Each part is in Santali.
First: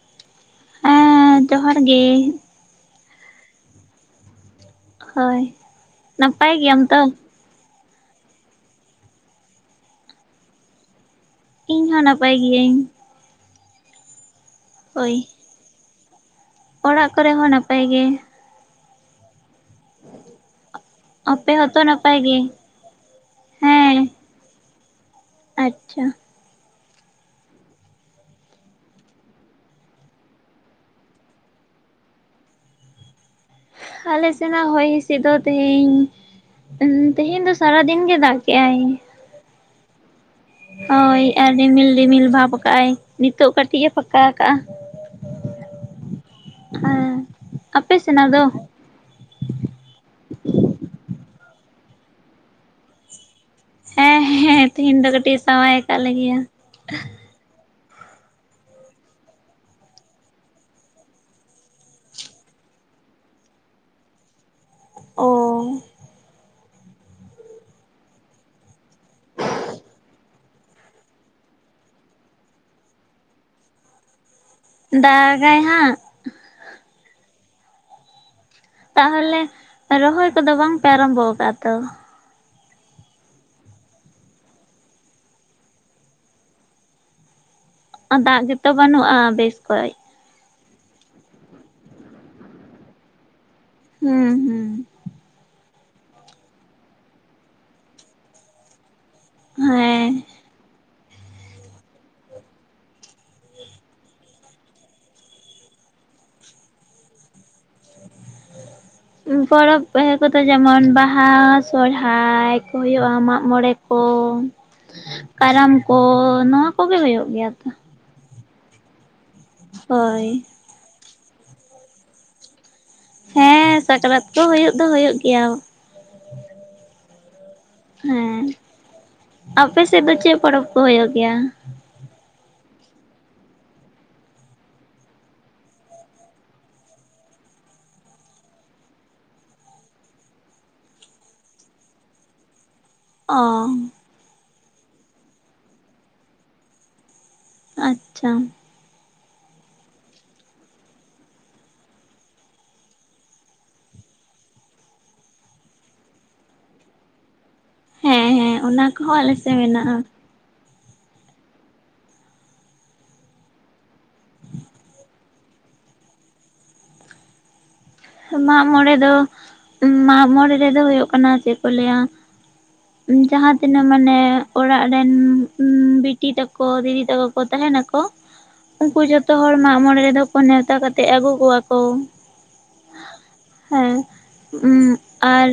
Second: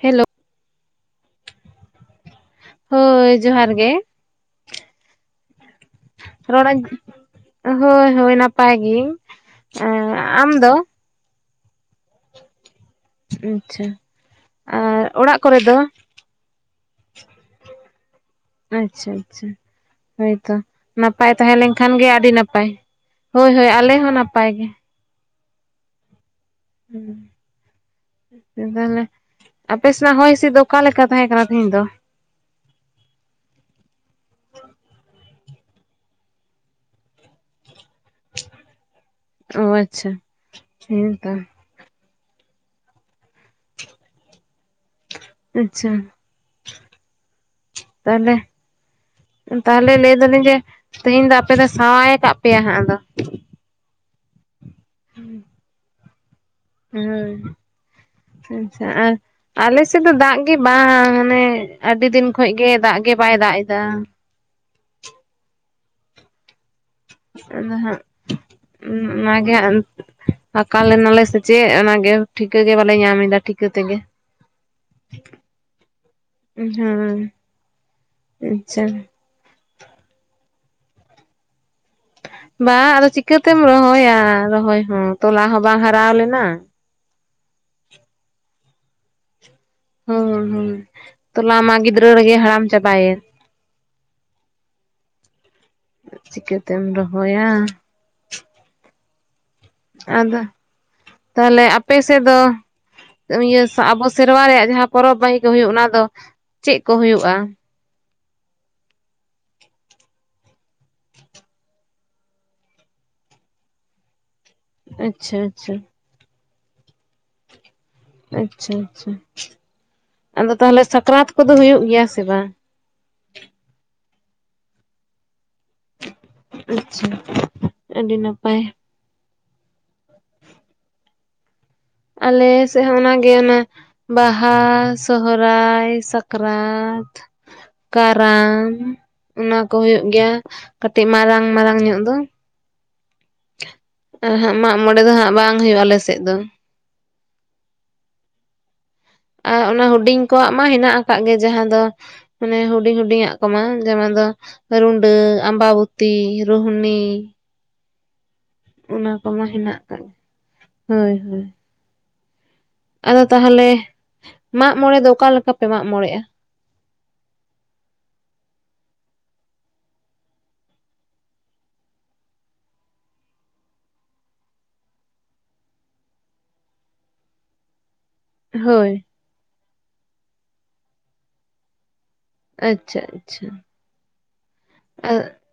ᱦᱮᱞᱳ᱾ ᱦᱮᱸ ᱡᱚᱦᱟᱨ ᱜᱮ᱾ ᱦᱳᱭ ᱡᱚᱦᱟᱨ ᱜᱮ᱾ ᱦᱳᱭ ᱱᱟᱯᱟᱭ ᱨᱚᱲ ᱜᱮᱭᱟᱢ ᱛᱚ? ᱦᱳᱭ ᱦᱳᱭ ᱱᱟᱯᱟᱭ ᱜᱮᱹᱭᱟᱹᱧ, ᱮᱸ ᱟᱢ ᱫᱚ? ᱤᱧ ᱦᱚᱸ ᱱᱟᱯᱟᱭ ᱜᱤᱭᱟᱹᱧ᱾ ᱟᱪᱪᱷᱟ ᱟᱨ ᱦᱳᱭ ᱚᱲᱟᱜ ᱠᱚᱨᱮᱜ ᱫᱚ? ᱚᱲᱟᱜ ᱠᱚᱨᱮ ᱦᱚᱸ ᱱᱟᱯᱟᱭ ᱜᱮ᱾ ᱟᱪᱪᱷᱟ ᱟᱪᱪᱷᱟ ᱦᱳᱭᱛᱚ ᱱᱟᱯᱟᱭ ᱛᱟᱦᱮᱸ ᱞᱮᱱᱠᱷᱟᱱ ᱜᱮ ᱟᱹᱰᱤ ᱱᱟᱯᱟᱭ ᱾ ᱦᱳᱭ ᱦᱳᱭ ᱟᱞᱮ ᱦᱚᱸ ᱱᱟᱯᱟᱭ ᱜᱮ᱾ ᱟᱪᱪᱷᱟ‌᱾ ᱦᱩᱸ᱾ ᱛᱟᱦᱚᱞᱮ ᱟᱯᱮ ᱥᱮᱱᱟᱜ ᱦᱚᱭ ᱦᱤᱸᱥᱤᱫ ᱫᱚ ᱚᱠᱟ ᱞᱮᱠᱟ ᱛᱟᱦᱮᱸ ᱠᱟᱱᱟ ᱛᱤᱦᱤᱧ ᱫᱚ? ᱟᱞᱮ ᱥᱮᱱᱟᱜ ᱦᱚᱭ ᱦᱤᱸᱥᱤᱫ ᱫᱚ ᱛᱮᱦᱤᱧ ᱩᱸ ᱛᱮᱦᱮᱧ ᱫᱚ ᱥᱟᱨᱟ ᱫᱤᱱ ᱜᱮ ᱫᱟᱜ ᱠᱮᱜᱼᱟᱭ᱾ ᱚ ᱟᱪᱪᱷᱟ᱾ ᱦᱳᱭ ᱦᱮᱸᱛᱚ ᱟᱨ ᱨᱤᱢᱤᱞ ᱨᱤᱢᱤᱞ ᱵᱷᱟᱵ ᱠᱟᱜᱼᱟᱭ ᱱᱤᱛᱳᱜ ᱠᱟ ᱴᱤᱡ ᱮ ᱯᱷᱟᱸᱠᱟ ᱠᱟᱜᱼᱟ ᱟᱪᱪᱷᱟ ᱦᱮᱸ ᱟᱯᱮ ᱥᱮᱱᱟᱜ ᱛᱟᱦᱚᱞᱮ ᱫᱚ? ᱛᱟᱦᱚᱞᱮ ᱞᱮᱹᱭ ᱫᱟᱞᱤᱧ ᱡᱮ ᱛᱮᱦᱤᱧ ᱫᱚ ᱟᱯᱮ ᱫᱚ ᱥᱟᱶᱟᱭ ᱠᱟᱜ ᱯᱮᱭᱟ ᱦᱟᱸᱜ ᱟᱫᱚ? ᱦᱮᱸ ᱦᱮᱸ ᱛᱤᱦᱤᱧ ᱫᱚ ᱠᱟᱹᱴᱤᱡ ᱮ ᱥᱟᱶᱟᱭ ᱠᱟᱫ ᱞᱮᱜᱮᱭᱟ᱾ ᱦᱳᱭ ᱟᱪᱪᱷᱟ ᱟᱨ ᱟᱞᱮ ᱥᱮᱫ ᱫᱚ ᱫᱟᱜ ᱜᱮ ᱵᱟᱝ ᱦᱟᱱᱮ ᱟᱹᱰᱤ ᱫᱤᱱ ᱠᱷᱚᱡ ᱜᱮ ᱫᱟᱜ ᱜᱮ ᱵᱟᱭ ᱫᱟᱜ ᱮᱫᱟ᱾ ᱚ᱾ ᱟᱫᱚ ᱦᱟᱸᱜ ᱱᱚᱣᱟ ᱜᱮ ᱟᱠᱟᱞ ᱮᱱᱟᱞᱮ ᱥᱮᱪᱮᱫ ᱚᱱᱟᱜᱮ ᱴᱷᱤᱠᱟᱹ ᱜᱮ ᱵᱟᱞᱮ ᱧᱟᱢ ᱫᱟ ᱴᱷᱤᱠᱟᱹ ᱛᱮᱜᱮ᱾ ᱫᱟᱜᱟᱭ ᱦᱟᱸᱜ᱾ ᱦᱳᱭ ᱟᱪᱪᱷᱟ᱾ ᱛᱟᱦᱚᱞᱮ ᱨᱚᱦᱚᱭ ᱠᱚᱫᱚ ᱵᱟᱝ ᱯᱮ ᱟᱨᱟᱢᱵᱚ ᱠᱟᱜᱼᱟ ᱛᱚ? ᱵᱟᱝ ᱟᱫᱚ ᱪᱤᱠᱟᱹᱛᱮᱢ ᱨᱚᱦᱚᱭᱟ ᱨᱚᱦᱚᱭ ᱦᱚᱸ ᱛᱚᱞᱟ ᱦᱚᱸ ᱵᱟᱝ ᱦᱟᱨᱟᱣ ᱞᱮᱱᱟ? ᱟ ᱫᱟᱜ ᱜᱮᱛᱚ ᱵᱟᱹᱱᱩᱜ-ᱟ ᱵᱮᱥ ᱠᱚᱡ᱾ ᱦᱳᱭ ᱦᱳᱭ ᱛᱞᱟ ᱢᱟ ᱜᱤᱫᱽᱨᱟᱹ ᱨᱮᱜᱮ ᱦᱟᱲᱟᱢ ᱪᱟᱵᱟᱭᱮᱱ᱾ ᱦᱩᱸ ᱦᱩᱸ ᱪᱤᱠᱟᱹ ᱛᱮᱢ ᱨᱚᱦᱚᱭ-ᱟ ᱦᱮᱸ ᱟᱫᱚ ᱛᱟᱦᱞᱮ ᱟᱯᱮ ᱥᱮᱫ ᱫᱚ? ᱤᱭᱟᱹ ᱟᱵᱚ ᱥᱮᱨᱢᱟ ᱨᱮᱭᱟᱜ ᱡᱟᱦᱟᱸ ᱯᱚᱨᱚᱵᱽ ᱵᱟᱦᱤ ᱠᱚ ᱦᱩᱭᱩᱜ ᱚᱱᱟ ᱫᱚ ᱪᱮᱫ ᱠᱚ ᱦᱩᱭᱩᱜᱼᱟ? [unintelligible] ᱯᱚᱨᱚᱵᱽ ᱠᱚᱫᱚ ᱡᱮᱢᱚᱱ ᱵᱟᱦᱟ ᱥᱚᱲᱦᱟᱭ ᱠᱚ ᱦᱩᱭᱩᱜ-ᱟ ᱢᱟᱸᱜ ᱢᱚᱸᱬᱮ ᱠᱚ, ᱟᱪᱪᱷᱟ ᱠᱟᱨᱟᱢ ᱟᱪᱪᱷᱟ ᱠᱚ ᱱᱚᱣᱟ ᱠᱚᱜᱮ ᱦᱳᱭᱳᱜ ᱜᱮᱭᱟ ᱛᱚ ᱟᱪᱪᱷᱟ ᱟᱪᱪᱷᱟ ᱦᱳᱭ ᱟᱫᱚ ᱛᱟᱦᱚᱞᱮ ᱥᱟᱠᱨᱟᱛ ᱠᱚᱫᱚ ᱦᱩᱭᱩᱜ ᱜᱮᱭᱟ ᱥᱮ ᱵᱟᱝ ᱦᱮᱸ ᱥᱟᱠᱨᱟᱛ ᱠᱚ ᱦᱳᱭᱳᱜ ᱫᱚ ᱦᱳᱭᱳᱜ ᱜᱮᱭᱟ ᱟᱪᱪᱷᱟ ᱟᱹᱰᱤ ᱦᱮᱸ ᱱᱟᱯᱟᱭ ᱾ ᱟᱯᱮ ᱥᱮᱫ ᱫᱚ ᱪᱮᱫ ᱯᱚᱨᱚᱵᱽ ᱠᱚ ᱦᱩᱭᱩᱜ ᱜᱮᱭᱟ? ᱟᱞᱮ ᱥᱮᱫ ᱦᱚᱸ ᱚᱱᱟᱜᱮ ᱚᱱᱟ ᱵᱟᱦᱟ ᱥᱚᱦᱚᱨᱟᱭ ᱥᱟᱠᱨᱟᱛ ᱠᱟᱨᱟᱢ ᱚᱱᱟ ᱠᱚ ᱦᱳᱭᱳᱜ ᱜᱮᱭᱟ ᱠᱟᱴᱤᱡ ᱢᱟᱨᱟᱝ ᱢᱟᱨᱟᱝ ᱧᱚᱜ ᱫᱚ ᱚ ᱟᱨ ᱦᱟᱸᱜ ᱢᱟᱜ ᱢᱚᱬᱮ ᱫᱚ ᱦᱟᱸᱜ ᱵᱟᱝ ᱦᱳᱭᱳᱜᱼᱟ ᱟᱞᱮᱥᱮᱫ ᱫᱚ᱾ ᱟᱪᱪᱷᱟ ᱟᱨ ᱚᱱᱟ ᱦᱩᱰᱤᱧ ᱠᱚᱣᱟᱜ ᱢᱟ ᱦᱮᱱᱟᱜ ᱟᱠᱟᱫ ᱜᱮ ᱡᱟᱦᱟᱸ ᱫᱚᱼᱼᱼ ᱢᱟᱱᱮ ᱦᱩᱰᱤᱧ ᱦᱩᱰᱤᱧ ᱟᱜ ᱠᱚᱢᱟ ᱡᱮᱢᱚᱱ ᱫᱚᱼᱼᱼ ᱨᱩᱰᱟᱹ, ᱟᱢᱵᱟᱵᱚᱛᱤ, ᱨᱳᱦᱱᱤ, ᱦᱮᱸ ᱦᱮᱸ ᱚᱱᱟ ᱠᱚᱦᱚᱸ ᱟᱞᱮ ᱠᱚᱢᱟ ᱥᱮᱫ ᱦᱮᱱᱟᱜ ᱢᱮᱱᱟᱜᱼᱟ ᱟᱠᱟᱜ ᱜᱮᱭᱟ ᱦᱳᱭ ᱦᱳᱭ᱾ ᱟᱫᱚ ᱛᱟᱦᱚᱞᱮ ᱢᱟᱜ ᱢᱚᱬᱮ ᱫᱚ ᱚᱠᱟ ᱞᱮᱠᱟ ᱯᱮ ᱢᱟᱜᱽ ᱢᱚᱬᱮᱜᱼᱟ᱾ ᱢᱟᱜᱽ ᱢᱚᱬᱮ ᱫᱚ ᱢᱟᱜᱽ ᱢᱚᱬᱮ ᱨᱮᱫᱚ ᱦᱳᱭᱳᱜ ᱠᱟᱱᱟ ᱪᱮᱫ ᱠᱚ ᱞᱟᱹᱭᱟ [unintelligible] ᱡᱟᱦᱟᱸ ᱛᱤᱱᱟᱹᱜ ᱢᱟᱱᱮ ᱚᱲᱟᱜ ᱨᱮᱱ ᱵᱤᱴᱤ ᱛᱟᱠᱚ ᱫᱤᱫᱤ ᱛᱟᱠᱚ ᱠᱚ ᱛᱟᱦᱮᱱᱟ ᱠᱚ᱾ ᱦᱳᱭ ᱩᱱᱠᱩ ᱡᱚᱛᱚ ᱦᱚᱲ ᱢᱟᱜ ᱢᱚᱬᱮ ᱨᱮᱫᱚ ᱠᱚ ᱱᱮᱣᱛᱟ ᱠᱟᱛᱮ ᱟᱹᱜᱩ ᱠᱚᱣᱟ ᱠᱚ᱾ ᱟᱪᱪᱷᱟ ᱟᱪᱪᱷᱟ ᱦᱮᱸ ᱟᱨ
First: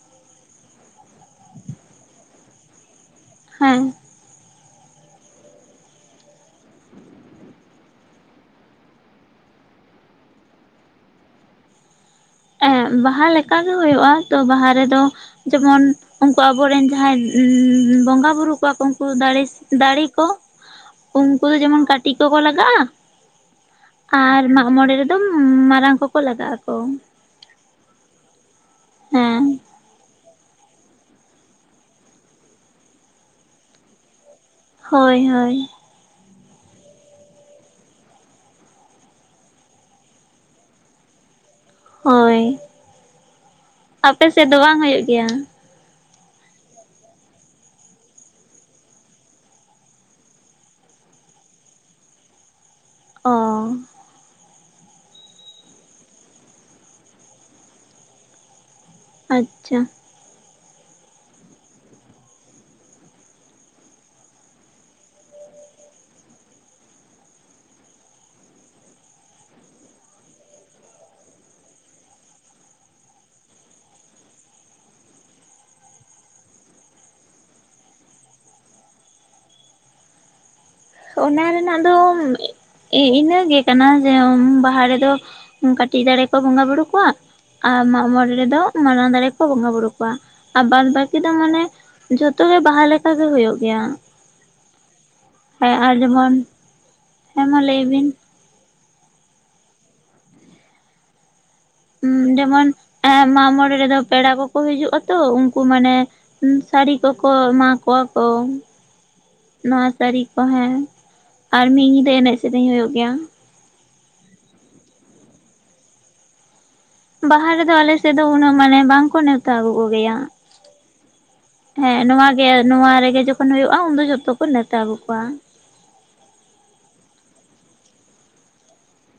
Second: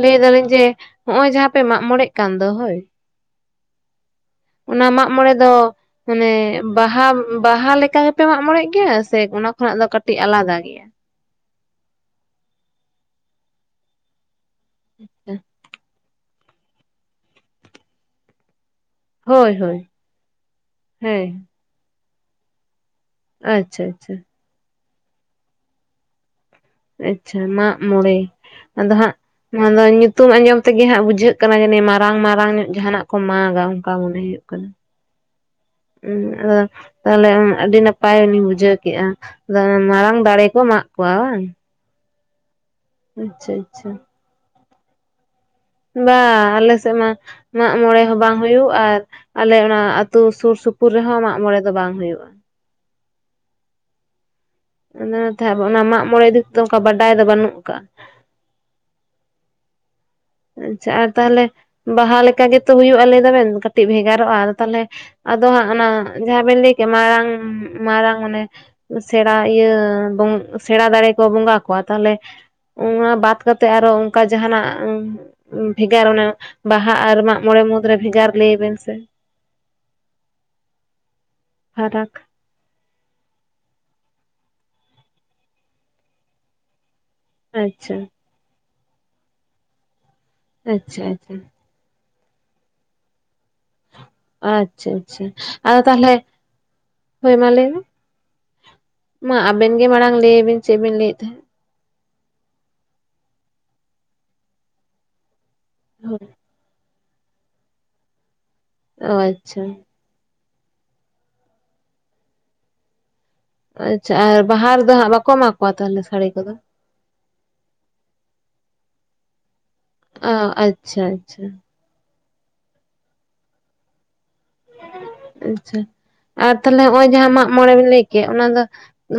ᱞᱟᱹᱭ ᱫᱟᱞᱤᱧ ᱡᱮ ᱦᱚᱜᱚᱭ ᱡᱟᱦᱟᱸ ᱯᱮ ᱢᱟᱜ ᱢᱚᱬᱮᱜ ᱠᱟᱱ ᱫᱚ ᱦᱳᱭᱼᱼᱼ ᱦᱮᱸ ᱚᱱᱟ ᱢᱟᱜ ᱢᱚᱲᱮ ᱫᱚ ᱢᱟᱱᱮ ᱵᱟᱦᱟ ᱵᱟᱦᱟ ᱞᱮᱠᱟ ᱜᱮᱯᱮ ᱢᱟᱜ ᱢᱚᱲᱮ ᱜᱮᱭᱟ ᱥᱮ ᱚᱱᱟ ᱠᱷᱚᱱᱟᱜ ᱫᱚ ᱠᱟᱹᱴᱤᱡ ᱟᱞᱟᱫᱟ ᱜᱮᱭᱟ? ᱮ ᱵᱟᱦᱟ ᱞᱮᱠᱟ ᱜᱮ ᱦᱳᱭᱳᱜᱼᱟ ᱛᱚ ᱵᱟᱦᱟ ᱨᱮᱫᱚ ᱡᱮᱢᱚᱱᱼᱼᱼ ᱩᱱᱠᱩ ᱟᱵᱚᱨᱮᱱ ᱡᱟᱦᱟᱸᱭ ᱵᱚᱸᱜᱟ ᱵᱩᱨᱩ ᱠᱚᱣᱟ ᱠᱚᱼᱼᱼ ᱫᱟᱲᱮ ᱦᱳᱭ ᱦᱳᱭ ᱫᱟᱨᱮ ᱠᱚ ᱦᱮᱸ ᱩᱱᱠᱩ ᱫᱚ ᱡᱮᱢᱚᱱ ᱠᱟᱹᱴᱤᱡ ᱠᱚᱠᱚ ᱞᱟᱜᱟᱜᱼᱟ᱾ ᱟᱪᱪᱷᱟ ᱟᱪᱪᱷᱟ ᱟᱨ ᱢᱟᱜᱢᱚᱬᱮ ᱨᱮᱫᱚ ᱢᱟᱨᱟᱝ ᱠᱚᱠᱚ ᱞᱟᱜᱟᱜ ᱟᱠᱚ᱾ ᱟᱪᱪᱷᱟ ᱢᱟᱜᱢᱚᱬᱮ ᱟᱫᱚ ᱦᱮᱸ ᱦᱟᱸᱜ [unintelligible] ᱧᱩᱛᱩᱢ ᱟᱸᱡᱚᱢ ᱛᱮᱜᱮ ᱦᱟᱸᱜ ᱵᱩᱡᱷᱟᱹᱜ ᱠᱟᱱᱟ ᱡᱟᱹᱱᱤᱡ ᱢᱟᱨᱟᱝ ᱢᱟᱨᱟᱝ ᱧᱚᱜ ᱡᱟᱦᱟᱱᱟᱜ ᱠᱚ ᱢᱟᱜᱟ ᱚᱱᱠᱟ ᱢᱚᱱᱮ ᱦᱩᱭᱩᱜ ᱠᱟᱱᱟ᱾ ᱦᱳᱭ ᱦᱳᱭ ᱩᱸ [inaudible] ᱛᱟᱦᱚᱞᱮ ᱟᱹᱰᱤ ᱱᱟᱯᱟᱭ ᱞᱤᱧ ᱵᱩᱡᱷᱟᱹᱣ ᱠᱮᱜᱼᱟ ᱟᱫᱚ ᱢᱟᱨᱟᱝ ᱫᱟᱲᱮ ᱠᱚ ᱢᱟᱜ ᱠᱚᱣᱟ ᱵᱟᱝ᱾ ᱦᱳᱭ ᱟᱪᱪᱷᱟ ᱟᱪᱪᱷᱟ ᱟᱯᱮ ᱥᱮᱫ ᱵᱟᱝ ᱦᱳᱭᱳᱜ ᱜᱮᱭᱟ? ᱵᱟ ᱟᱞᱮ ᱥᱮᱫ ᱢᱟ ᱢᱟᱜ ᱢᱚᱬᱮ ᱦᱚᱸ ᱵᱟᱝ ᱦᱳᱭᱳᱜ ᱟᱨᱼᱼᱼ ᱟᱞᱮ ᱚᱱᱟ ᱟᱹᱛᱩ ᱥᱩᱨ ᱥᱩᱯᱩᱨ ᱨᱮᱦᱚᱸ ᱢᱟᱜ ᱢᱚᱬᱮ ᱫᱚ ᱵᱟᱝ ᱦᱩᱭᱩᱜᱼᱟ᱾ ᱚ᱾ ᱚᱱᱟᱛᱮ ᱟ ᱚᱱᱟ ᱢᱟᱜ ᱢᱚᱬᱮ ᱤᱫᱤᱛᱮᱫᱚ ᱚᱱᱠᱟ ᱵᱟᱰᱟᱭ ᱫᱚ ᱵᱟᱹᱱᱩᱜ ᱟᱠᱟᱜᱼᱟ᱾ ᱟᱪᱪᱷᱟ᱾ ᱟᱪᱪᱷᱟ ᱟᱨ ᱛᱟᱦᱟᱞᱮ, ᱵᱟᱦᱟ ᱞᱮᱠᱟ ᱜᱮᱛᱚ ᱦᱩᱭᱩᱜᱼᱟ ᱞᱮᱭ ᱫᱟᱵᱮᱱ ᱠᱟᱹᱴᱤᱡ ᱵᱷᱮᱜᱟᱨᱚᱜᱼᱟ ᱟᱫᱚ ᱛᱟᱦᱚᱞᱮᱼᱼ ᱟᱫᱚ ᱦᱟᱸᱜ ᱚᱱᱟ ᱡᱟᱦᱟᱸ ᱵᱮᱱ ᱞᱟᱹᱭ ᱠᱮᱜ ᱢᱟᱨᱟᱝ ᱢᱟᱨᱟᱝ ᱚᱱᱮᱼᱼᱼᱼᱼ ᱥᱮᱬᱟ ᱤᱭᱟᱹ ᱥᱮᱬᱟ ᱫᱟᱲᱮ ᱠᱚ ᱵᱚᱸᱜᱟ ᱠᱚᱣᱟ ᱛᱟᱦᱚᱞᱮᱼᱼᱼᱼ ᱚᱱᱟ ᱵᱟᱫ ᱠᱟᱛᱮᱜ ᱟᱨᱚ ᱚᱱᱠᱟ ᱡᱟᱦᱟᱱᱟᱜᱼᱼᱼᱼ ᱵᱷᱮᱜᱟᱨ ᱚᱱᱮ ᱵᱟᱦᱟ, ᱟᱨ ᱢᱟᱜᱢᱚᱬᱮ, ᱢᱩᱫᱽᱨᱮ ᱵᱷᱮᱜᱟᱨ ᱞᱮᱭ ᱵᱮᱱ ᱥᱮ, ᱚᱱᱟ ᱨᱮᱱᱟᱜ ᱫᱚ, ᱯᱷᱟᱨᱟᱠ ᱮ ᱤᱱᱟᱹᱜᱮ ᱠᱟᱱᱟ ᱡᱮ ᱵᱟᱦᱟ ᱨᱮᱫᱚ, ᱠᱟᱹᱴᱤᱡ ᱫᱟᱨᱮ ᱠᱚ ᱵᱚᱸᱜᱟ ᱵᱩᱨᱩ ᱠᱚᱣᱟ᱾ ᱟᱨ ᱟᱪᱪᱷᱟ ᱢᱟᱜ ᱢᱚᱬᱮ ᱨᱮᱫᱚ ᱢᱟᱨᱟᱝ ᱫᱟᱨᱮ ᱠᱚ ᱵᱚᱸᱜᱟ ᱵᱩᱨᱩ ᱠᱚᱣᱟ᱾ ᱟᱨ ᱵᱟᱫ ᱟᱪᱪᱷᱟ ᱵᱟᱹᱠᱤ ᱫᱚ ᱟᱪᱪᱷᱟ ᱢᱟᱱᱮᱼᱼᱼ ᱡᱷᱚᱛᱚ ᱜᱮ ᱵᱟᱦᱟ ᱞᱮᱠᱟ ᱜᱮ ᱦᱳᱭᱳᱜ ᱜᱮᱭᱟ᱾ ᱟᱪᱪᱷᱟ ᱟᱪᱪᱷᱟ ᱦᱮᱸ ᱟᱫᱚ ᱟᱨ ᱛᱟᱦᱟᱞᱮ, ᱡᱮᱢᱚᱱ ᱦᱳᱭ ᱦᱮᱸ ᱢᱟ ᱞᱮᱭ ᱢᱮ᱾ ᱞᱟᱹᱭ ᱵᱤᱱ ᱢᱟ ᱟᱵᱮᱱ ᱜᱮ ᱢᱟᱲᱟᱝ ᱞᱮᱭᱵᱮᱱ ᱪᱮᱫ ᱵᱤᱱ ᱞᱮᱭᱮᱫ ᱛᱟᱦᱮᱸᱫ᱾ ᱡᱮᱢᱚᱱ, ᱮ ᱢᱟᱜ ᱢᱚᱬᱮ ᱨᱮᱫᱚ ᱯᱮᱲᱟ ᱠᱚᱠᱚ ᱦᱤᱡᱩᱜ ᱟᱛᱚ ᱩᱼᱼᱼ ᱠᱩ ᱢᱟᱱᱮ ᱦᱳᱭ ᱥᱟᱹᱲᱤ ᱠᱚᱠᱚ ᱮᱢᱟ ᱠᱚᱣᱟ ᱠᱚᱼᱼᱼ ᱚ ᱟᱪᱪᱷᱟ᱾ ᱛᱟᱹᱨᱤᱠᱷ ᱠᱚ ᱦᱮ, ᱸ ᱟᱨ ᱢᱤᱫ ᱧᱤᱫᱟᱹ ᱮᱱᱮᱡ ᱥᱮᱨᱮᱧ ᱦᱩᱭᱩᱜ ᱜᱮᱭᱟ᱾ ᱟᱪᱪᱷᱟ ᱟᱨ ᱵᱟᱦᱟ ᱨᱮᱫᱚ ᱦᱟᱸᱜ ᱵᱟᱠᱚ ᱮᱢᱟ ᱠᱚᱣᱟ ᱛᱟᱦᱟᱞᱮ ᱥᱟᱹᱲᱤ ᱠᱚᱫᱚ? ᱵᱟᱦᱟ ᱨᱮᱫᱚ ᱟᱞᱮ ᱥᱮᱫ ᱫᱚ ᱩᱱᱟᱹᱜ ᱢᱟᱱᱮ ᱵᱟᱝᱠᱚ ᱱᱮᱣᱛᱟ ᱟᱹᱜᱩ ᱠᱚᱜᱮᱭᱟ᱾ ᱚ ᱟᱪᱪᱷᱟ ᱟᱪᱪᱷᱟ ᱦᱮᱸ ᱱᱚᱣᱟ ᱜᱮ ᱱᱚᱣᱟ ᱨᱮᱜᱮ ᱡᱚᱠᱷᱚᱱ ᱦᱳᱭᱳᱜᱼᱟ ᱩᱱᱫᱚ ᱡᱷᱚᱛᱚ ᱠᱚ ᱱᱮᱣᱛᱟ ᱟᱹᱜᱩ ᱠᱚᱣᱟ᱾ ᱟᱪᱪᱷᱟ ᱟᱨ ᱛᱟᱦᱚᱞᱮ ᱱᱚᱜᱼᱚᱭ ᱡᱟᱦᱟᱸ ᱢᱟᱜᱢᱚᱬᱮ ᱵᱤᱱ ᱞᱮᱭ ᱠᱮᱫ ᱚᱱᱟ ᱫᱚ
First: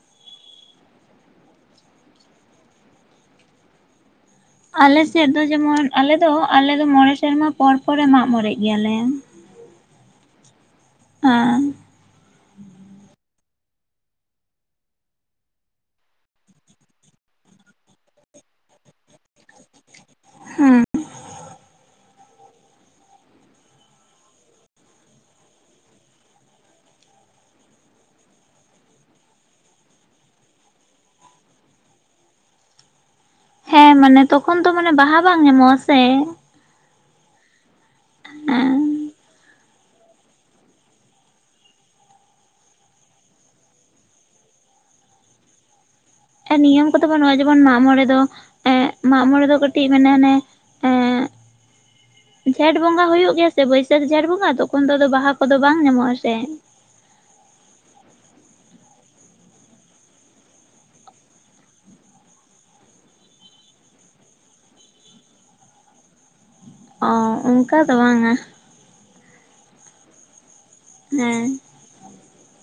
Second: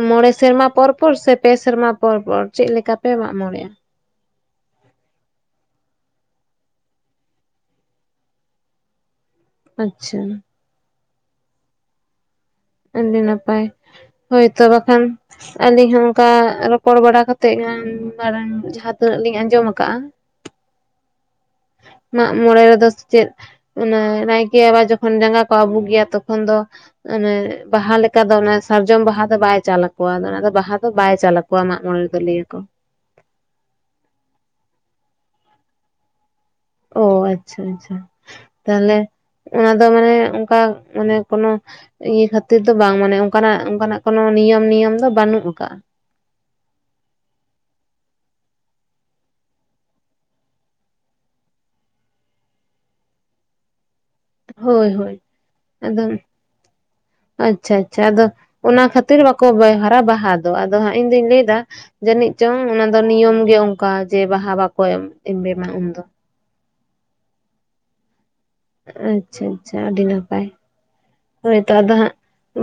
ᱢᱚᱬᱮ ᱥᱮᱨᱢᱟ ᱯᱚᱨ ᱯᱚᱨ ᱥᱮ ᱯᱮ ᱥᱮᱨᱢᱟ ᱯᱚᱨ ᱯᱚᱨ ᱪᱮᱫ ᱞᱮᱠᱟ ᱯᱮ ᱢᱟᱜ ᱢᱚᱬᱮᱜᱼᱟ? ᱟᱞᱮᱥᱮᱫ ᱫᱚ ᱡᱮᱢᱚᱱ ᱟᱞᱮᱫᱚ ᱟᱞᱮᱫᱚ ᱢᱚᱬᱮ ᱥᱮᱨᱢᱟ ᱯᱚᱨ ᱯᱚᱨᱮ ᱢᱟᱜ ᱢᱚᱬᱮ ᱜᱮᱭᱟᱞᱮ᱾ ᱟᱪᱪᱷᱟ᱾ ᱟ ᱟᱹᱰᱤ ᱱᱟᱯᱟᱭ, ᱦᱳᱭᱛᱚ ᱵᱟᱠᱷᱟᱱ᱾ ᱟᱹᱞᱤᱧ ᱦᱚᱸ ᱚᱱᱠᱟ ᱨᱚᱯᱚᱲ ᱵᱟᱲᱟ ᱠᱟᱛᱮ ᱜᱮ [unintelligible] ᱡᱟᱦᱟᱸᱛᱤᱱᱟᱹᱜ ᱞᱤᱧ ᱟᱸᱡᱚᱢ ᱟᱠᱟᱜᱼᱟ᱾ ᱦᱮᱸ ᱢᱟᱜ ᱢᱚᱬᱮ ᱨᱮᱫᱚ ᱥᱮ ᱪᱮᱫ ᱚᱱᱮ ᱱᱟᱭᱠᱮ ᱵᱟᱵᱟ ᱡᱚᱠᱷᱚᱱ ᱡᱟᱸᱜᱟ ᱠᱚ ᱟᱹᱵᱩᱜᱭᱟ ᱛᱚᱠᱷᱚᱱ ᱫᱚ ᱚᱱᱮ, ᱵᱟᱦᱟ ᱞᱮᱠᱟ ᱫᱚ ᱚᱱᱟ ᱥᱟᱨᱡᱚᱢ ᱵᱟᱦᱟ ᱫᱚ ᱵᱟᱭ ᱪᱟᱞ ᱟᱠᱚᱣᱟ ᱚᱱᱟ ᱫᱚ ᱵᱟᱦᱟ ᱫᱚ ᱵᱟᱭ ᱪᱟᱞ ᱟᱠᱚᱣᱟ ᱢᱟᱜ ᱢᱚᱬᱮ ᱨᱮᱫᱚ ᱞᱮᱭ ᱟᱠᱚ᱾ ᱦᱮᱸ ᱢᱟᱱᱮ ᱛᱚᱠᱷᱚᱱ ᱫᱚ ᱢᱟᱱᱮ ᱵᱟᱦᱟ ᱵᱟᱝ ᱧᱟᱢᱚᱜᱼᱟ ᱥᱮ᱾ ᱚ ᱟᱪᱪᱷᱟ ᱟᱪᱪᱷᱟ ᱛᱟᱦᱟᱞᱮ ᱚᱱᱟ ᱫᱚ ᱢᱟᱱᱮ ᱚᱱᱠᱟ ᱢᱟᱱᱮ ᱠᱚᱱᱚ ᱤᱭᱟᱹ ᱠᱷᱟᱹᱛᱤᱨ ᱫᱚ ᱵᱟᱝ ᱢᱟᱱᱮ ᱚᱱᱠᱟᱱᱟᱜ ᱚᱱᱠᱟᱱᱟᱜ ᱠᱚᱱᱚ ᱱᱤᱭᱚᱢ ᱱᱤᱭᱚᱢ ᱫᱚ ᱵᱟᱹᱱᱩᱜ ᱟᱠᱟᱫᱟ᱾ ᱱᱤᱭᱚᱢ ᱠᱚᱫᱚ ᱵᱟᱹᱱᱩᱜᱼᱟ ᱡᱮᱢᱚᱱ ᱢᱟᱜ ᱢᱚᱬᱮ ᱫᱚ ᱮᱜ ᱢᱟᱜ ᱢᱚᱬᱮ ᱫᱚ ᱠᱟᱹᱴᱤᱡ ᱢᱮᱱᱟ ᱚᱱᱮ [unintelligible] ᱡᱷᱮᱸᱴ ᱵᱚᱸᱜᱟ ᱦᱩᱭᱩᱜ ᱜᱮᱭᱟ ᱥᱮ ᱵᱟᱹᱭᱥᱟᱹᱠ ᱡᱷᱮᱸᱴ ᱵᱚᱸᱜᱟ ᱛᱚᱠᱷᱚᱱ ᱦᱳᱭ ᱫᱚ ᱟᱫᱚ ᱦᱳᱭ ᱵᱟᱦᱟ ᱠᱚᱫᱚ ᱵᱟᱝ ᱟᱫᱚ ᱧᱟᱢᱚᱜ ᱟᱥᱮ᱾ ᱟᱪᱪᱷᱟ ᱟᱪᱪᱷᱟ ᱟᱫᱚ ᱚᱱᱟ ᱠᱷᱟᱹᱛᱤᱨ ᱵᱟᱠᱚ ᱵᱮᱦᱟᱨᱟ ᱵᱟᱦᱟ ᱫᱚ ᱟᱫᱚ ᱦᱟᱸᱜ ᱤᱧᱫᱩᱧ ᱞᱮᱭ ᱮᱫᱟ ᱡᱟᱹᱱᱤᱡ ᱪᱚᱝ ᱚᱱᱟ ᱫᱚ ᱱᱤᱭᱚᱢ ᱜᱮ ᱚᱱᱠᱟ ᱡᱮ ᱵᱟᱦᱟ ᱵᱟᱠᱚ ᱮᱢᱵᱮᱢᱟ ᱩᱱᱫᱚ᱾ ᱚ ᱚᱱᱠᱟ ᱫᱚ ᱵᱟᱝᱼᱟ᱾ ᱟᱪᱪᱷᱟ ᱟᱪᱪᱷᱟ ᱟᱹᱰᱤ ᱱᱟᱯᱟᱭ᱾ ᱦᱮᱸ ᱦᱳᱭ ᱛᱚ ᱟᱫᱚ ᱦᱟᱸᱜ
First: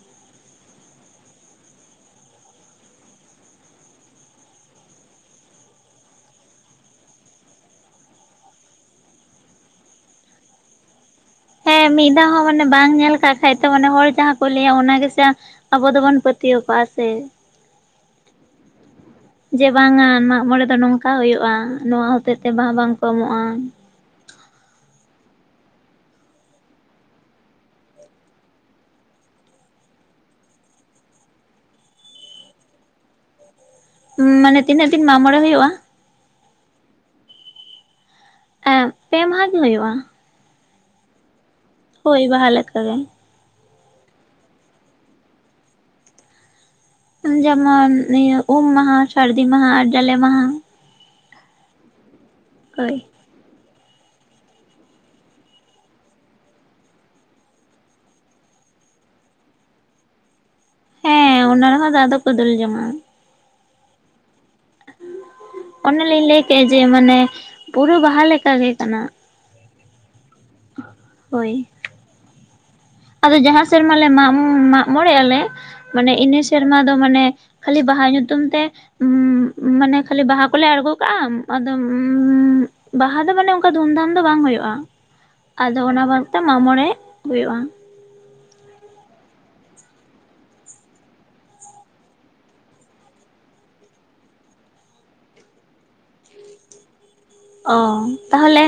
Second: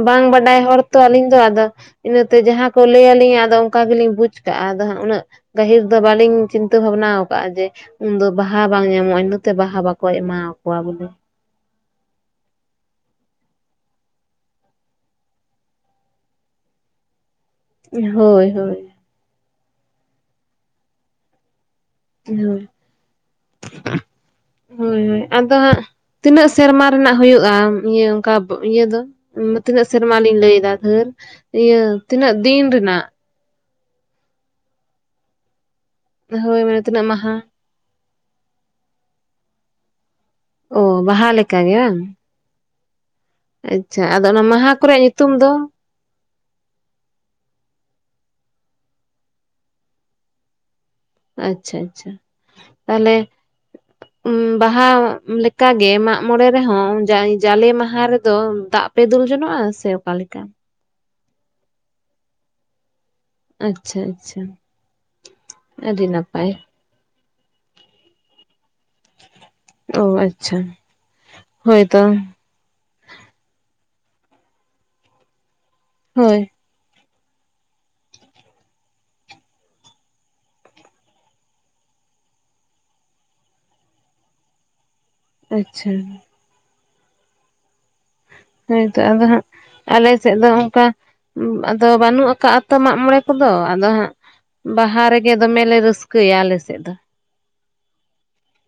ᱵᱟᱝ ᱵᱟᱰᱟᱭ ᱦᱚᱲ ᱛᱚ ᱟᱹᱞᱤᱧ ᱫᱚ ᱟᱫᱚ ᱤᱱᱟᱹᱛᱮ ᱡᱟᱦᱟᱸ ᱠᱚ ᱞᱟᱹᱭ ᱟᱹᱞᱤᱧᱟ ᱟᱫᱚ ᱚᱝᱠᱟ ᱜᱮᱞᱤᱧ ᱵᱩᱡᱽ ᱠᱟᱜᱼᱟ ᱟᱫᱚ ᱦᱟᱸᱜ ᱩᱱᱟᱹᱜ ᱜᱟᱹᱦᱤᱨ ᱫᱚ ᱵᱟᱹᱞᱤᱧ ᱪᱤᱱᱛᱟᱹ ᱵᱷᱟᱵᱱᱟ ᱣᱟᱠᱟᱜᱼᱟ ᱡᱮ ᱩᱱᱫᱚ ᱵᱟᱦᱟ ᱵᱟᱝ ᱧᱟᱢᱚᱜᱼᱟ ᱤᱱᱟᱹᱛᱮ ᱵᱟᱦᱟ ᱵᱟᱠᱚ ᱮᱢᱟᱣᱟᱠᱚᱣᱟ ᱵᱚᱞᱮ᱾ ᱦᱮᱸ ᱢᱤᱫ ᱫᱷᱟᱣ ᱦᱚᱸ ᱢᱟᱱᱮ ᱵᱟᱝ ᱧᱮᱞ ᱠᱟᱜ ᱠᱷᱟᱡ ᱛᱚ ᱢᱟᱱᱮ ᱦᱚᱲ ᱡᱟᱦᱟᱸ ᱠᱚ ᱞᱟᱹᱭᱟ ᱚᱱᱟ ᱜᱮᱥᱮ ᱟᱵᱚ ᱫᱚᱵᱚᱱ ᱯᱟᱹᱛᱭᱟᱹᱣ ᱠᱟᱜᱼᱟ ᱥᱮ ᱦᱳᱭ ᱦᱳᱭ᱾ ᱡᱮ ᱵᱟᱝᱼᱟ ᱢᱟᱜ ᱢᱚᱬᱮ ᱫᱚ ᱱᱚᱝᱠᱟ ᱦᱩᱭᱩᱜᱼᱟ, ᱱᱚᱣᱟ ᱦᱳᱭ ᱦᱚᱛᱮᱜ ᱛᱮ ᱦᱳᱭ ᱵᱟᱦᱟ ᱵᱟᱝ ᱠᱚ ᱮᱢᱚᱜᱼᱟ᱾ ᱦᱳᱭ ᱦᱳᱭ ᱟᱫᱚ ᱦᱟᱸᱜ ᱛᱤᱱᱟᱹᱜ ᱥᱮᱨᱢᱟ ᱨᱮᱱᱟᱜ ᱦᱳᱭᱩᱜᱼᱟ ᱤᱭᱟᱹ ᱚᱝᱠᱟ ᱤᱭᱟᱹ ᱫᱚ ᱢᱟᱹ ᱛᱤᱱᱟᱹᱜ ᱥᱮᱨᱢᱟᱞᱤᱧ ᱞᱟᱹᱭ ᱮᱫᱟ ᱫᱷᱟᱹᱨ ᱤᱭᱟᱹ ᱛᱤᱱᱟᱹᱜ ᱫᱤᱱ ᱨᱮᱱᱟᱜ? ᱢᱟᱱᱮ ᱛᱤᱱᱟᱹᱜ ᱫᱤᱱ ᱢᱟᱜ ᱢᱚᱬᱮ ᱦᱩᱭᱩᱜᱼᱟ? ᱦᱳᱭ ᱢᱟᱱᱮ ᱛᱤᱱᱟᱹᱜ ᱢᱟᱦᱟ? ᱮᱸ ᱯᱮ ᱢᱟᱦᱟ ᱜᱮ ᱦᱳᱭᱳᱜᱼᱟ᱾ ᱳ ᱵᱟᱦᱟ ᱞᱮᱠᱟ ᱜᱮ ᱵᱟᱝ? ᱦᱳᱭ ᱵᱟᱦᱟ ᱞᱮᱠᱟ ᱜᱮ᱾ ᱟᱪᱪᱷᱟ ᱟᱫᱚ ᱚᱱᱟ ᱢᱟᱦᱟ ᱠᱚᱨᱮᱭᱟᱜ ᱧᱩᱛᱩᱢ ᱫᱚ? ᱡᱮᱢᱚᱱ ᱤᱭᱟᱹ ᱩᱢ ᱢᱟᱦᱟ ᱥᱟᱹᱨᱫᱤ ᱢᱟᱦᱟ ᱟᱨ ᱡᱟᱞᱮ ᱢᱟᱦᱟ᱾ ᱟᱪᱪᱷᱟ ᱟᱪᱪᱷᱟ ᱦᱳᱭ ᱛᱟᱦᱞᱮ ᱩᱸᱻ ᱵᱟᱦᱟ ᱞᱮᱠᱟᱜᱮ ᱢᱟᱜ ᱢᱚᱬᱮ ᱨᱮᱦᱚᱸ ᱡᱟ ᱡᱟᱞᱮ ᱢᱟᱦᱟ ᱨᱮᱫᱚ ᱫᱟᱜ ᱯᱮ ᱫᱩᱞ ᱡᱚᱱᱚᱜᱼᱟ ᱥᱮ ᱚᱠᱟ ᱞᱮᱠᱟ? ᱦᱮᱸ ᱚᱱᱟ ᱨᱮᱦᱚᱸ ᱫᱟᱜ ᱫᱚᱠᱚ ᱫᱩᱞ ᱡᱚᱝ ᱟᱸᱜᱼᱟ᱾ ᱟᱪᱪᱷᱟ ᱟᱪᱪᱷᱟ᱾ ᱚᱱ ᱟᱹᱰᱤ ᱞᱤᱧ ᱞᱟᱹᱭ ᱱᱟᱯᱟᱭ ᱠᱮᱜᱼᱟ ᱡᱮ ᱢᱟᱱᱮ ᱯᱩᱨᱟᱹ ᱵᱟᱦᱟ ᱞᱮᱠᱟ ᱜᱮ ᱠᱟᱱᱟ᱾ ᱚ ᱟᱪᱪᱷᱟ ᱦᱳᱭ ᱛᱚ᱾ ᱟᱫᱚ ᱡᱟᱦᱟᱸ ᱥᱮᱨᱢ ᱞᱮ ᱢᱟᱸᱜ ᱢᱟᱸᱜ ᱢᱚᱬᱮ ᱟᱞᱮ ᱢᱟᱱᱮ ᱤᱱᱟᱹ ᱦᱳᱭ ᱥᱮᱨᱢᱟ ᱫᱚ ᱢᱟᱱᱮ ᱠᱷᱟᱹᱞᱤ ᱵᱟᱦᱟ ᱧᱩᱛᱩᱢ ᱛᱮ ᱩᱸᱻ ᱢᱟᱱᱮ ᱠᱷᱟᱞᱞᱤ ᱵᱟᱦᱟ ᱠᱩᱞᱮ ᱟᱬᱜᱚ ᱠᱟᱜᱼᱟ ᱟᱫᱚᱢ ᱩᱸᱻ ᱵᱟᱦᱟ ᱫᱚ ᱢᱟᱱᱮ ᱚᱱᱠᱟ ᱫᱷᱩᱢᱼᱫᱷᱟᱢ ᱫᱚ ᱵᱟᱝ ᱦᱩᱭᱩᱜᱼᱟ, ᱟᱫᱚ ᱟᱪᱪᱷᱟ ᱚᱱᱟ ᱵᱚᱱᱩᱛᱮ ᱢᱟᱸᱜ ᱢᱚᱬᱮ ᱦᱩᱭᱩᱜᱼᱟ᱾ ᱦᱤᱛ ᱛᱚ ᱟᱫᱚ ᱦᱟᱸᱜ ᱟᱞᱮ ᱥᱮᱡ ᱫᱚ ᱚᱱᱠᱟ ᱟᱫᱚ ᱵᱟᱱᱩᱜ ᱟᱠᱟᱜ ᱟᱛᱚ ᱢᱟᱜ ᱢᱚᱬᱮ ᱠᱚᱫᱚ ᱟᱫᱚ ᱦᱟᱸᱜ ᱵᱟᱦᱟ ᱨᱮᱜᱮ ᱫᱚᱢᱮ ᱞᱮ ᱨᱟᱹᱥᱠᱟᱹᱭᱟ ᱟᱞᱮᱥᱮᱜ ᱫᱚ᱾ ᱚ ᱛᱟᱦᱞᱮ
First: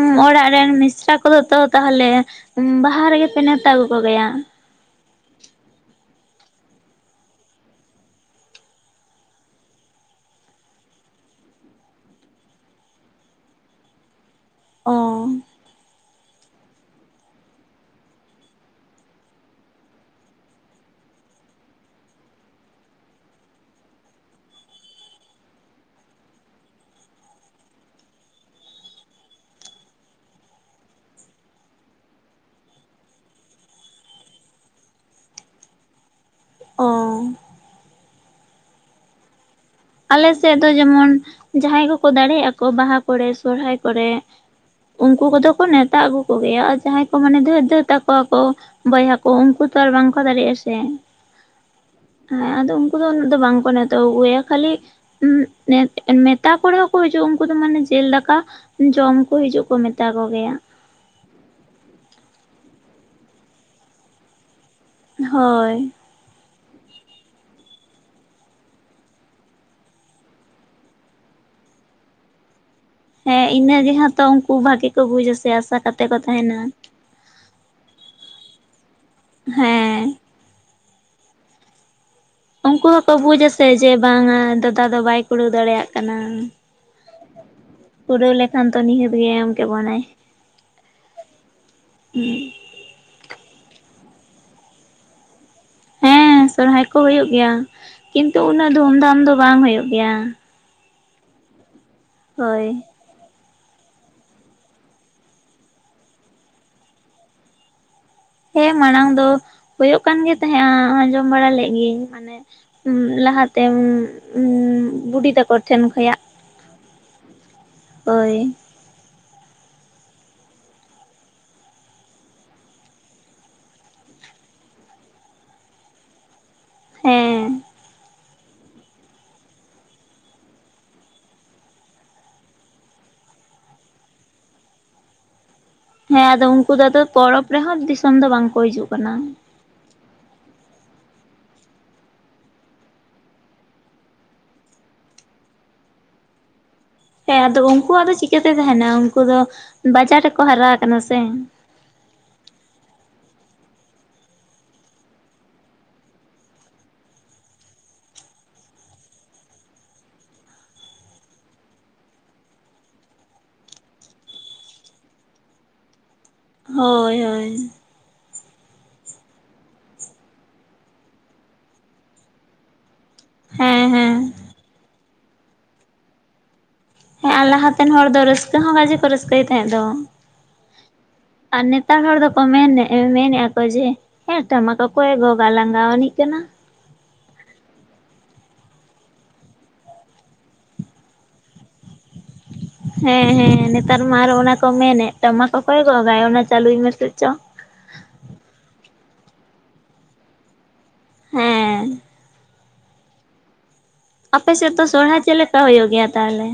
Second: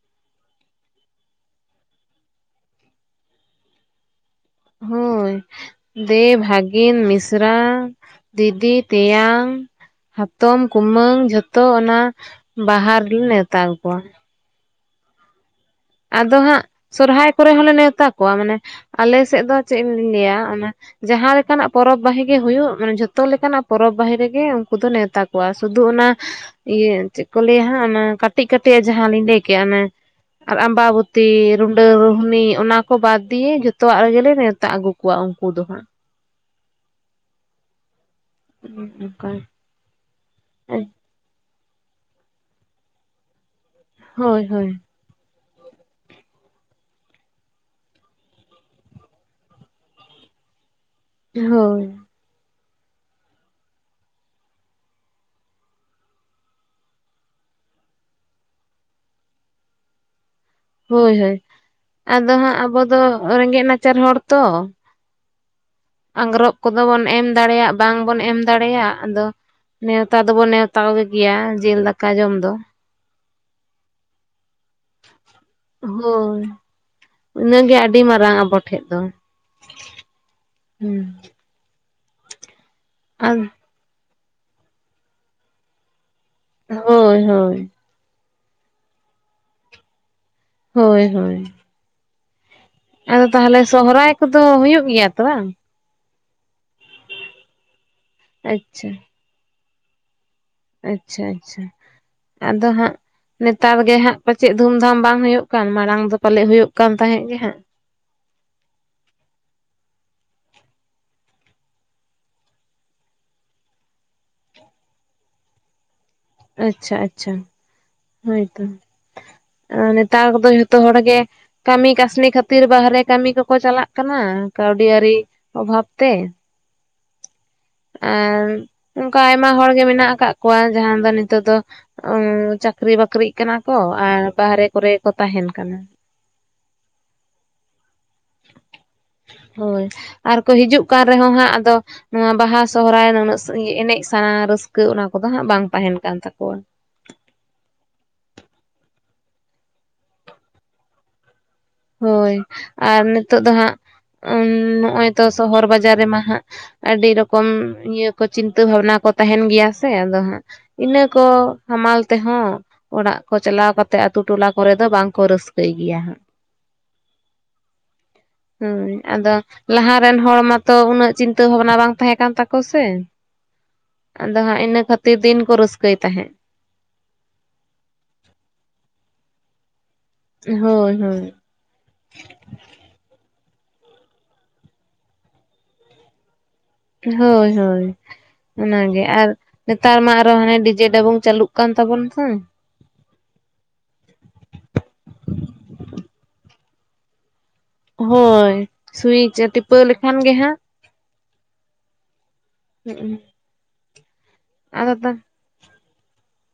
ᱩᱸᱻ ᱚᱲᱟᱜ ᱨᱮᱱ ᱢᱤᱥᱨᱟ ᱠᱚᱫᱚ ᱛᱚ ᱛᱟᱦᱞᱮ ᱵᱟᱦᱟ ᱨᱮᱜᱮᱯᱮ ᱱᱮᱣᱛᱟ ᱟᱹᱜᱩ ᱠᱚᱜᱮᱭᱟ? ᱦᱳᱭ᱾ ᱫᱮ ᱵᱷᱟᱜᱤᱱ, ᱢᱤᱥᱨᱟ, ᱫᱤᱫᱤ, ᱛᱮᱭᱟᱝ ᱦᱟᱛᱚᱢ, ᱠᱩᱢᱟᱹᱝ ᱡᱷᱚᱛᱚ ᱚᱱᱟ ᱵᱟᱦᱟ ᱨᱮ ᱱᱮᱣᱛᱟ ᱟᱜᱩ ᱠᱚᱣᱟ᱾ ᱚᱻ ᱟᱫᱚ ᱦᱟᱸᱜ ᱥᱚᱨᱦᱟᱭ ᱠᱩᱨᱮ ᱦᱚᱸᱞᱮ ᱱᱮᱣᱛᱟ ᱠᱚᱣᱟ, ᱢᱟᱱᱮ ᱟᱞᱮ ᱥᱮᱡ ᱫᱚ ᱪᱮᱜ ᱤᱧ ᱞᱟᱹᱭᱟ ᱚᱱᱟ ᱡᱟᱦᱟᱸ ᱞᱮᱠᱟᱱᱟᱜ ᱯᱚᱨᱚᱵ ᱵᱟᱦᱤ ᱜᱮ ᱦᱩᱭᱩᱜ ᱢᱟᱱᱮ ᱡᱷᱚᱛᱚ ᱞᱮᱠᱟᱱᱟ ᱯᱚᱨᱚᱵ ᱵᱟᱹᱦᱤ ᱨᱮᱜᱮ ᱩᱱᱠᱩ ᱫᱚ ᱱᱮᱣᱛᱟ ᱠᱚᱣᱟ ᱥᱩᱫᱩ ᱚᱱᱟ ᱤᱭᱟᱹ ᱪᱮᱫ ᱠᱚ ᱞᱟᱹᱭᱟ ᱦᱟᱸᱜ ᱚᱱᱟ ᱠᱟᱹᱴᱤᱜ ᱠᱟᱹᱴᱤᱜ ᱡᱟᱦᱟᱸ ᱞᱤᱧ ᱞᱟᱹᱭ ᱠᱮᱜᱼᱟ ᱚᱱᱮ ᱟᱨ ᱟᱢᱵᱟᱵᱚᱛᱤ, ᱨᱩᱰᱟᱹ, ᱨᱩᱦᱱᱤ ᱚᱱᱟ ᱠᱚ ᱵᱟᱫᱽ ᱫᱤᱭᱮ ᱡᱚᱛᱚᱣᱟᱜ ᱨᱮᱜᱮ ᱞᱮ ᱱᱮᱣᱛᱟ ᱟᱹᱜᱩ ᱠᱩᱣᱟᱜ ᱩᱱᱠᱩ ᱫᱚ ᱦᱟᱸᱜ᱾ ᱚᱸᱻ [inaudible] ᱠᱟ ᱟᱞᱮ ᱥᱮᱜ ᱫᱚ ᱡᱮᱢᱚᱱ ᱡᱟᱦᱟᱸᱭ ᱠᱚᱠᱚ ᱫᱟᱲᱮᱜ ᱟᱠᱚ ᱵᱟᱦᱟ ᱠᱚᱨᱮ ᱥᱚᱨᱦᱟᱭ ᱠᱚᱨᱮ ᱦᱳᱭ ᱦᱳᱭ ᱩᱱᱠᱩ ᱠᱚᱫᱚ ᱠᱚ ᱱᱮᱣᱛᱟ ᱟᱹᱜᱩ ᱠᱚᱜᱮᱭᱟ ᱟᱨ ᱡᱟᱦᱟᱸᱭ ᱠᱚ ᱢᱟᱱᱮ ᱫᱷᱟᱹᱨ ᱫᱷᱟᱹᱨ ᱛᱟᱠᱚᱣᱟ ᱠᱚ ᱵᱚᱭᱦᱟ ᱠᱚ ᱩᱝᱠᱩ ᱛᱚ ᱟᱨ ᱵᱟᱝᱠᱚ ᱫᱟᱲᱮᱭᱟᱜ-ᱟ ᱥᱮ᱾ ᱦᱳᱭ᱾ ᱟᱫᱚ ᱩᱝᱠᱩ ᱫᱚ ᱩᱱᱟᱹᱜ ᱫᱚ ᱵᱟᱝ ᱠᱚ ᱱᱮᱣᱛᱟ [inaudible] ᱠᱷᱟᱹᱞᱤ [inaudible] ᱢᱮᱛᱟ ᱠᱚ ᱨᱮᱦᱚᱸᱠᱚ ᱦᱤᱡᱩᱜ ᱩᱝᱠᱩ ᱫᱚ ᱢᱟᱱᱮ ᱡᱮᱞ ᱫᱟᱠᱟ ᱡᱚᱢ ᱠᱚ ᱦᱤᱡᱩᱜ ᱠᱚ ᱢᱮᱛᱟ ᱠᱚᱜᱮᱭ-ᱟ᱾ ᱦᱳᱭ ᱦᱳᱭ ᱟᱫᱚ ᱦᱟᱸᱜ ᱟᱵᱚ ᱫᱚ ᱨᱮᱸᱜᱮ ᱱᱟᱪᱟᱨ ᱦᱚᱲ ᱛᱚ᱾ ᱦᱳᱭ᱾ ᱟᱝᱜᱽᱨᱚᱜ ᱠᱚᱫᱚ ᱵᱚᱱ ᱮᱢ ᱫᱟᱲᱮᱭᱟᱜ ᱵᱟᱝᱵᱚᱱ ᱮᱢ ᱫᱟᱲᱮᱭᱟᱜ ᱟᱫᱚ ᱱᱮᱣᱛᱟ ᱫᱚᱵᱚᱱ ᱱᱮᱣᱛᱟ ᱠᱚ ᱜᱮᱭᱟ ᱡᱮᱞ ᱫᱟᱠᱟ ᱡᱚᱢ ᱫᱚ᱾ ᱦᱮᱸ ᱤᱱᱟᱹ ᱨᱮᱦᱚᱸ ᱛᱚ ᱩᱝᱠᱩ ᱵᱷᱟᱜᱮ ᱠᱚ ᱵᱩᱡᱟ ᱥᱮ ᱟᱥᱟ ᱠᱟᱛᱮ ᱠᱚ ᱦᱳᱭ ᱛᱟᱦᱮᱱ-ᱟ᱾ ᱤᱱᱟᱹᱜᱮ ᱟᱹᱰᱤ ᱢᱟᱨᱟᱝ ᱟᱵᱚ ᱴᱷᱮᱡ ᱫᱚ᱾ ᱦᱮᱸ᱾ ᱦᱩᱸ᱾ ᱩᱝᱠᱩ ᱫᱚᱠᱚ ᱟᱨ ᱵᱩᱡᱟ ᱥᱮ ᱡᱮ ᱵᱟᱝᱟ ᱫᱟᱫᱟ ᱫᱚ ᱵᱟᱭ ᱠᱩᱲᱟᱹᱣ ᱫᱟᱲᱮᱭᱟᱜ ᱠᱟᱱᱟ᱾ ᱦᱳᱭ ᱦᱳᱭ᱾ ᱠᱩᱨᱟᱹᱣ ᱞᱮᱠᱷᱟᱱ ᱛᱚ ᱱᱤᱦᱟᱹᱛ ᱜᱮᱭ ᱮᱢ ᱠᱮᱵᱟᱱᱟᱭ᱾ ᱦᱳᱭ ᱦᱳᱭ᱾ ᱦᱩᱸ᱾ ᱟᱫᱚ ᱛᱟᱦᱟᱞᱮ ᱥᱚᱦᱚᱨᱟᱭ ᱠᱚᱫᱚ ᱦᱳᱭᱳ ᱜᱮᱭᱟ ᱛᱚ ᱵᱟᱝ? ᱥᱚᱦᱨᱟᱭ ᱠᱚ ᱦᱳᱭᱳ ᱜᱮᱭᱟ, ᱠᱤᱱᱛᱩ ᱩᱱᱟᱹᱜ ᱟᱪᱪᱷᱟ ᱫᱩᱢ ᱫᱟᱢ ᱫᱚ ᱵᱟᱝ ᱦᱳᱭᱳ ᱜᱮᱭᱟ᱾ ᱟᱪᱪᱷᱟ ᱟᱪᱪᱷᱟ ᱦᱳᱭ ᱟᱫᱚ ᱦᱟᱸᱜ ᱱᱮᱛᱟᱨ ᱜᱮ ᱦᱟᱸᱜ ᱯᱟᱪᱮ ᱫᱷᱩᱢ ᱫᱷᱟᱢ ᱵᱟᱝ ᱦᱳᱭᱳ ᱠᱟᱱ, ᱢᱟᱲᱟᱝ ᱫᱚ ᱯᱟᱞᱮ ᱦᱳᱭᱳ ᱠᱟᱱ ᱛᱟᱦᱮᱸᱫ ᱜᱮ ᱦᱟᱸᱜ᱾ ᱦᱮᱸ ᱢᱟᱲᱟᱝ ᱫᱚ ᱦᱳᱭᱳᱜ ᱠᱟᱱ ᱜᱮ ᱛᱟᱦᱮᱸᱜ-ᱟ, ᱟᱸᱡᱚᱢ ᱵᱟᱲᱟ ᱞᱮᱫ ᱜᱤᱧ ᱢᱟᱱᱮ ᱞᱟᱦᱟᱛᱮᱢ [unintelligible] ᱵᱩᱰᱤ ᱛᱟᱠᱚ ᱴᱷᱮᱱ ᱠᱷᱚᱭᱟᱜ᱾ ᱟᱪᱪᱷᱟ ᱟᱪᱪᱷᱟ ᱦᱳᱭ ᱛᱚ ᱱᱮᱛᱟᱨ ᱠᱚᱫᱚ ᱡᱷᱚᱛᱚ ᱦᱚᱲ ᱜᱮ ᱠᱟᱹᱢᱤ ᱠᱟᱹᱥᱱᱤ ᱠᱷᱟᱹᱛᱤᱨ ᱵᱟᱦᱨᱮ ᱠᱟᱹᱢᱤ ᱠᱚᱠᱚ ᱪᱟᱞᱟᱜ ᱠᱟᱱᱟ, ᱠᱟᱹᱣᱰᱤ ᱟᱨᱤ ᱚᱵᱷᱟᱵ ᱛᱮ ᱾ ᱦᱮᱸ᱾ ᱟᱨ ᱚᱝᱠᱟ ᱟᱭᱢᱟ ᱦᱚᱲ ᱜᱮ ᱢᱮᱱᱟᱜ ᱟᱠᱟᱜ ᱠᱚᱣᱟ ᱡᱟᱦᱟᱸ ᱫᱚ ᱱᱤᱛᱳᱜ ᱫᱚ [inaudible] ᱪᱟᱹᱠᱨᱤ ᱵᱟᱹᱠᱨᱤᱜ ᱠᱟᱱᱟ ᱠᱚ ᱟᱨ ᱵᱟᱦᱨᱮ ᱠᱚᱨᱮ ᱜᱮᱠᱚ ᱛᱟᱦᱮᱱ ᱠᱟᱱᱟ ᱾ ᱦᱮᱸ ᱟᱫᱚ ᱩᱝᱠᱩ ᱫᱚ ᱟᱫᱚ ᱯᱚᱨᱚᱵ ᱨᱮᱦᱚᱸ ᱫᱤᱥᱚᱢ ᱫᱚ ᱵᱟᱝᱠᱚ ᱦᱤᱡᱩᱜ ᱠᱟᱱᱟ ᱾ ᱦᱳᱭ ᱟᱨᱠᱚ ᱦᱤᱡᱩᱜ ᱠᱟᱱ ᱨᱮᱦᱚᱸ ᱦᱟᱸᱜ ᱟᱫᱚ ᱱᱚᱣᱟ ᱵᱟᱦᱟ ᱥᱚᱦᱚᱨᱟᱭ [inaudible] ᱮᱱᱮᱡ ᱥᱟᱱᱟ ᱨᱟᱹᱥᱠᱟᱹ ᱚᱱᱟ ᱠᱚᱫᱚ ᱦᱟᱸᱜ ᱵᱟᱝ ᱛᱟᱦᱮᱱ ᱠᱟᱱ ᱛᱟᱠᱚᱣ-ᱟ ᱾ ᱦᱮᱸ ᱟᱫᱚ ᱩᱝᱠᱩᱣᱟᱜ ᱫᱚ ᱪᱤᱠᱟᱹᱛᱮ ᱛᱟᱦᱮᱱᱟ ᱩᱝᱠᱩ ᱫᱚ ᱵᱟᱡᱟᱨ ᱨᱮᱠᱚ ᱦᱟᱨᱟ ᱠᱟᱱᱟ ᱥᱮ ᱾ ᱦᱳᱭ ᱟᱨ ᱱᱤᱛᱳᱜ ᱫᱚ ᱦᱟᱸᱜ ᱱᱚᱜᱚᱭ ᱛᱚ ᱥᱚᱦᱚᱨ ᱵᱟᱡᱟᱨ ᱨᱮᱢᱟ ᱦᱟᱸᱜ ᱟᱹᱰᱤ ᱨᱚᱠᱚᱢ ᱤᱭᱟᱹ ᱠᱚ ᱪᱤᱱᱛᱟᱹ ᱵᱷᱟᱵᱱᱟ ᱠᱚ ᱛᱟᱦᱮᱱ ᱜᱮᱭᱟ ᱥᱮ ᱟᱫᱚ ᱦᱟᱸᱜ ᱤᱱᱟᱹ ᱠᱚ ᱦᱟᱢᱟᱞ ᱛᱮᱦᱚᱸ ᱚᱲᱟᱜ ᱠᱚ ᱪᱟᱞᱟᱣ ᱠᱟᱛᱮᱜ ᱟᱛᱳ ᱴᱚᱞᱟ ᱠᱚᱨᱮ ᱫᱚ ᱵᱟᱝᱠᱚ ᱨᱟᱹᱥᱠᱟᱹᱭ ᱜᱮᱭᱟ ᱦᱟᱸᱜ ᱾ ᱦᱳᱭ ᱦᱳᱭ᱾ ᱦᱳᱭ ᱟᱫᱚ ᱞᱟᱦᱟ ᱨᱮᱱ ᱦᱚᱲ ᱢᱟᱛᱚ ᱩᱱᱟᱹᱜ ᱪᱤᱱᱛᱟᱹ ᱵᱷᱟᱵᱽᱱᱟ ᱵᱟᱝ ᱛᱟᱦᱮᱸ ᱠᱟᱱ ᱛᱟᱠᱚ ᱥᱮ ᱦᱮᱸ ᱦᱮᱸ ᱾ ᱟᱫᱚ ᱦᱟᱸᱜ ᱤᱱᱟᱹ ᱠᱷᱟᱹᱛᱤᱨ ᱫᱤᱱ ᱠᱚ ᱨᱟᱹᱥᱠᱟᱹᱭ ᱛᱟᱦᱮᱸᱜ ᱾ ᱦᱮᱸ ᱟᱨ ᱞᱟᱦᱟᱛᱮᱱ ᱦᱚᱲ ᱫᱚ ᱨᱟᱹᱥᱠᱟᱹ ᱦᱚᱸ ᱜᱟᱡᱮ ᱠᱚ ᱨᱟᱹᱥᱠᱟᱹᱭ ᱛᱟᱦᱮᱸᱜ ᱫᱚ ᱾ ᱦᱳᱭ ᱦᱳᱭ᱾ ᱟᱨ ᱱᱮᱛᱟᱨ ᱦᱚᱲ ᱫᱚᱠᱚ ᱢᱮᱱᱮᱜ ᱢᱮᱱᱮᱜ-ᱟ ᱠᱚ ᱡᱮ ᱦᱮᱸ ᱴᱟᱢᱟᱠ ᱚᱠᱚᱭᱮ ᱜᱚᱜᱟ ᱞᱟᱸᱜᱟᱣᱟᱱᱤᱡ ᱠᱟᱱᱟ ᱾ ᱦᱳᱭ ᱦᱳᱭ᱾ ᱚᱱᱟᱜᱮ ᱟᱨ ᱱᱮᱛᱟᱨ ᱢᱟ ᱟᱨᱚ ᱦᱟᱱᱮ ᱰᱤᱡᱮ ᱰᱟᱵᱩᱝ ᱪᱟᱹᱞᱩᱜ ᱠᱟᱱ ᱛᱟᱵᱚᱱ ᱛᱚ ᱾ ᱦᱮᱸ ᱦᱮᱸ ᱱᱮᱛᱟᱨ ᱢᱟ ᱟᱨᱚ ᱚᱱᱟ ᱠᱚ ᱢᱮᱱᱮᱫ ᱴᱟᱢᱟᱠ ᱚᱠᱚᱭᱮ ᱜᱚᱜᱟᱭ ᱚᱱᱟ ᱪᱟᱹᱞᱩᱭ ᱢᱮᱥᱮ ᱪᱚ ᱾ ᱦᱳᱭ, ᱥᱩᱭᱤᱪ ᱮ ᱴᱤᱯᱟᱹᱣ ᱞᱮᱠᱷᱟᱱ ᱜᱮ ᱦᱟᱸᱜ ᱦᱮᱸ, ᱦᱩᱸᱜᱼᱩᱸ᱾ ᱟᱯᱮᱥᱮᱫ ᱫᱚ ᱥᱚᱦᱨᱟᱭ ᱪᱮᱜ ᱞᱮᱠᱟ ᱦᱳᱭᱳᱜ ᱜᱮᱭᱟ ᱛᱟᱦᱚᱞᱮ?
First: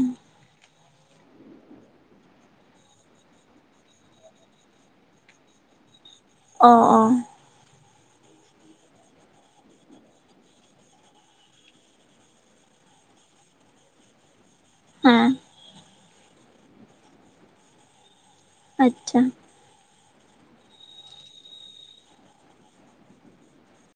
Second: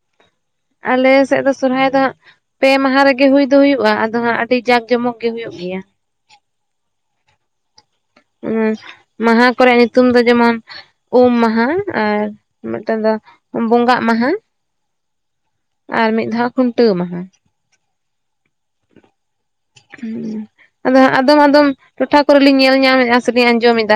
ᱟᱞᱮ ᱥᱮᱜ ᱫᱚ ᱥᱚᱨᱦᱟᱭ ᱫᱚ ᱦᱟᱸᱜ ᱯᱮ ᱢᱟᱦᱟ ᱨᱮᱜᱮ ᱦᱩᱭ ᱫᱚ ᱦᱩᱭᱩᱜᱼᱟ, ᱟᱫᱚ ᱦᱟᱸᱜ ᱟᱹᱰᱤ ᱡᱟᱠ ᱡᱚᱢᱚᱠ ᱜᱮ ᱦᱩᱭᱩᱜ ᱜᱮᱭᱟ ᱾ ᱚ ᱚ᱾ ᱩᱸ ᱢᱟᱦᱟ ᱠᱚᱨᱮᱭᱟᱜ ᱧᱩᱛᱩᱢ ᱫᱚ ᱡᱮᱢᱚᱱ ᱩᱢ ᱢᱟᱦᱟ ᱟᱨ ᱢᱮᱫᱴᱟᱱ ᱫᱚ ᱵᱚᱸᱜᱟᱜ ᱢᱟᱦᱟ, ᱦᱮᱸ, ᱟᱨ ᱢᱤᱫ ᱫᱷᱟᱣ ᱠᱷᱩᱱᱴᱟᱹᱣ ᱢᱟᱦᱟ ᱾ ᱟᱪᱪᱷᱟ᱾ ᱦᱩᱸ ᱟᱫᱚ ᱟᱫᱚᱢ ᱟᱫᱚᱢ ᱴᱚᱴᱷᱟ ᱠᱚᱨᱮ ᱞᱤᱧ ᱧᱮᱞ ᱧᱟᱢᱮᱜᱼᱟ ᱥᱮ ᱞᱤᱧ ᱟᱸᱡᱚᱢᱮᱫᱟ